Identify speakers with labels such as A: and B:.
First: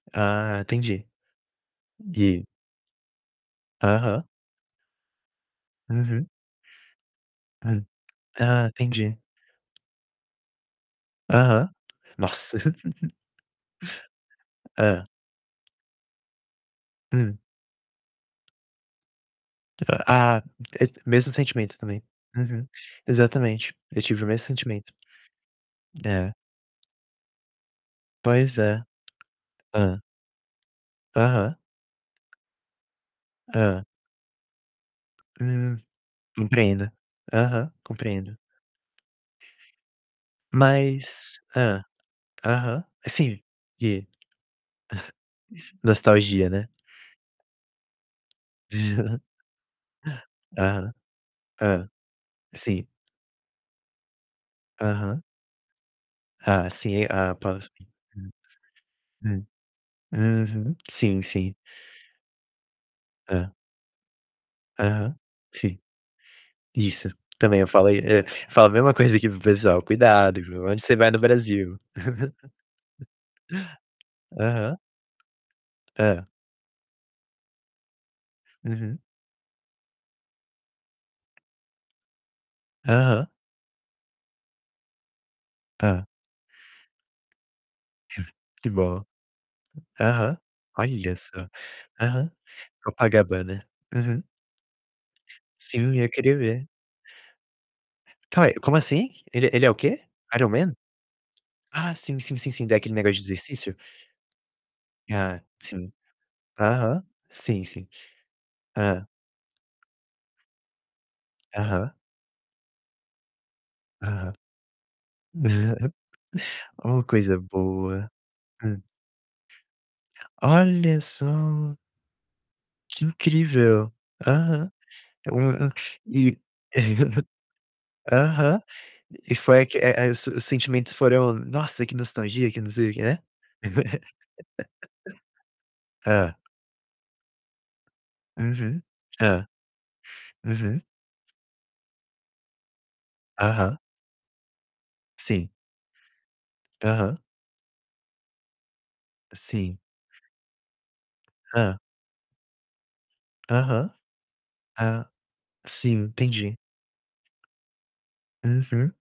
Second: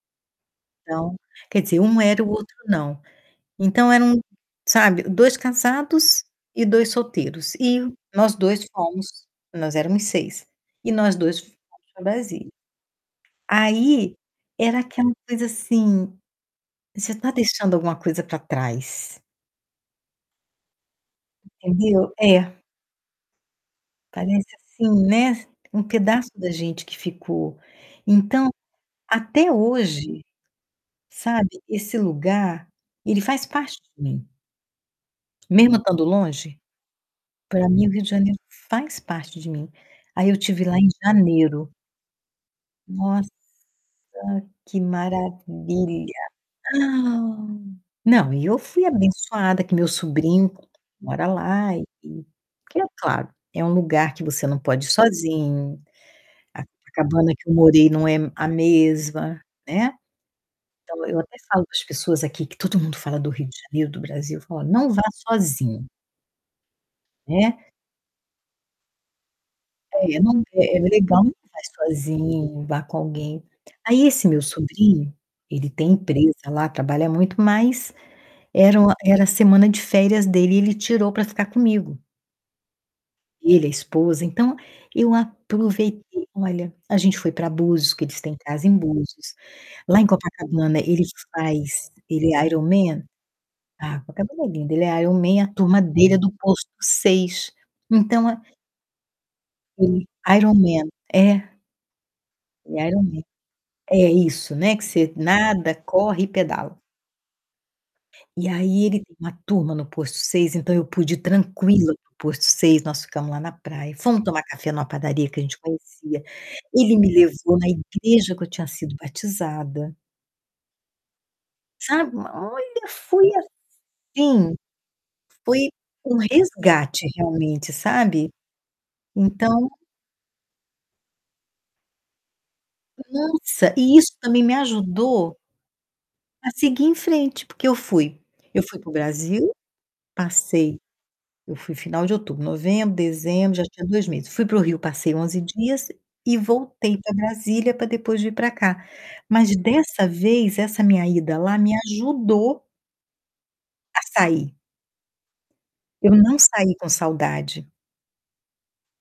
A: Ah, entendi.
B: Então quer dizer, um era e o
A: E
B: outro não. Então eram,
A: Aham.
B: sabe, 2 casados
A: Uhum.
B: e 2 solteiros
A: Hum.
B: e nós
A: Ah,
B: 2
A: entendi.
B: fomos, nós éramos 6, e nós 2 fomos
A: Aham.
B: pra Brasília.
A: Nossa!
B: Aí era
A: Hã.
B: aquela coisa assim, você tá
A: Hum.
B: deixando alguma coisa pra trás.
A: Ah, mesmo sentimento também.
B: Entendeu? É.
A: Uhum. Exatamente, eu tive o
B: Parece
A: mesmo sentimento.
B: assim, né, um pedaço
A: É.
B: da gente que ficou. Então,
A: Pois é.
B: até
A: Hã.
B: hoje, sabe,
A: Aham.
B: esse lugar, ele faz parte
A: Hã.
B: de mim.
A: Hum,
B: Mesmo estando longe,
A: compreendo.
B: pra
A: Aham,
B: mim o Rio de
A: compreendo.
B: Janeiro faz parte de mim. Aí eu estive lá em
A: Mas
B: janeiro.
A: Hã, aham.
B: Nossa,
A: Sim, e
B: que maravilha!
A: nostalgia, né?
B: Não, e eu fui abençoada que meu sobrinho
A: Aham.
B: mora lá e
A: Hã.
B: porque, é
A: Sim.
B: claro, é um lugar que você não pode ir
A: Aham.
B: sozinho. A
A: Ah, sim.
B: Copacabana
A: Ah,
B: que eu
A: posso.
B: morei não é a mesma,
A: Hum,
B: né.
A: uhum.
B: Então eu
A: Sim,
B: até
A: sim.
B: falo para as pessoas aqui, que todo mundo fala do Rio
A: Hã.
B: de Janeiro, do Brasil, eu falo: "Ó, não vá
A: Aham, sim.
B: sozinho"
A: Isso, também
B: né.
A: eu falo aí, eh, falo a mesma coisa aqui para o pessoal:
B: É,
A: "Cuidado,
B: não
A: viu,
B: é é
A: aonde você vai no
B: legal, mas não
A: Brasil?"
B: vai sozinho, vá com alguém. Aí esse meu
A: Aham.
B: sobrinho, ele tem
A: É.
B: empresa lá, trabalha muito, mas era o
A: Uhum.
B: era semana de férias dele e ele tirou pra ficar comigo
A: Aham.
B: ele, a esposa, então eu
A: Hã.
B: aproveitei. Olha, a gente foi pra Búzios, que eles têm casa
A: Que
B: em
A: bom.
B: Búzios. Lá em
A: Aham.
B: Copacabana, ele
A: Olha só.
B: faz
A: Aham.
B: ele é Ironman.
A: Copacabana.
B: Ah,
A: Uhum.
B: Copacabana é lindo, ele é Ironman, a turma
A: Sim, eu
B: dele é do
A: queria ver.
B: posto 6. Então a
A: Cai como assim? Ele, ele é o quê?
B: ele
A: Ironman?
B: Ironman. É
A: Ah, sim, sim, sim, sim, da
B: ele é
A: aquele negócio de
B: Ironman.
A: exercício?
B: É, isso, né, que você
A: Ah,
B: nada,
A: sim.
B: corre e pedala.
A: Aham. Sim, sim.
B: E aí ele
A: Hã.
B: tem uma turma no posto 6, então eu pude ir
A: Aham.
B: tranquila para o posto 6, nós ficamos lá na praia. Fomo
A: Aham.
B: tomar café numa padaria que a gente conhecia. Ele
A: Oh,
B: me
A: coisa
B: levou na
A: boa.
B: igreja que eu tinha
A: Hum.
B: sido batizada.
A: Olha só
B: Sabe, olha,
A: que
B: foi
A: incrível.
B: assim,
A: Aham. Um
B: foi
A: hã,
B: um
A: e
B: resgate realmente, sabe.
A: Aham. E foi a
B: Então
A: que é é os sentimentos foram: "Nossa, que nostalgia, que não sei o quê", né?
B: Nossa, e isso também me ajudou
A: Hã.
B: a seguir em frente, porque eu fui eu fui
A: Uhum.
B: para o
A: Hã.
B: Brasil, passei
A: Uhum.
B: eu fui final de outubro, novembro, dezembro, já
A: Aham.
B: tinha 2 meses, fui para o Rio, passei 11
A: Sim.
B: dias e voltei pra
A: Aham.
B: Brasília pra depois vir pra cá. Mas,
A: Sim.
B: dessa vez, essa minha ida lá me
A: Hã.
B: ajudou
A: Aham.
B: a sair.
A: Hã, sim,
B: Eu não
A: entendi.
B: saí com saudade.
A: Uhum.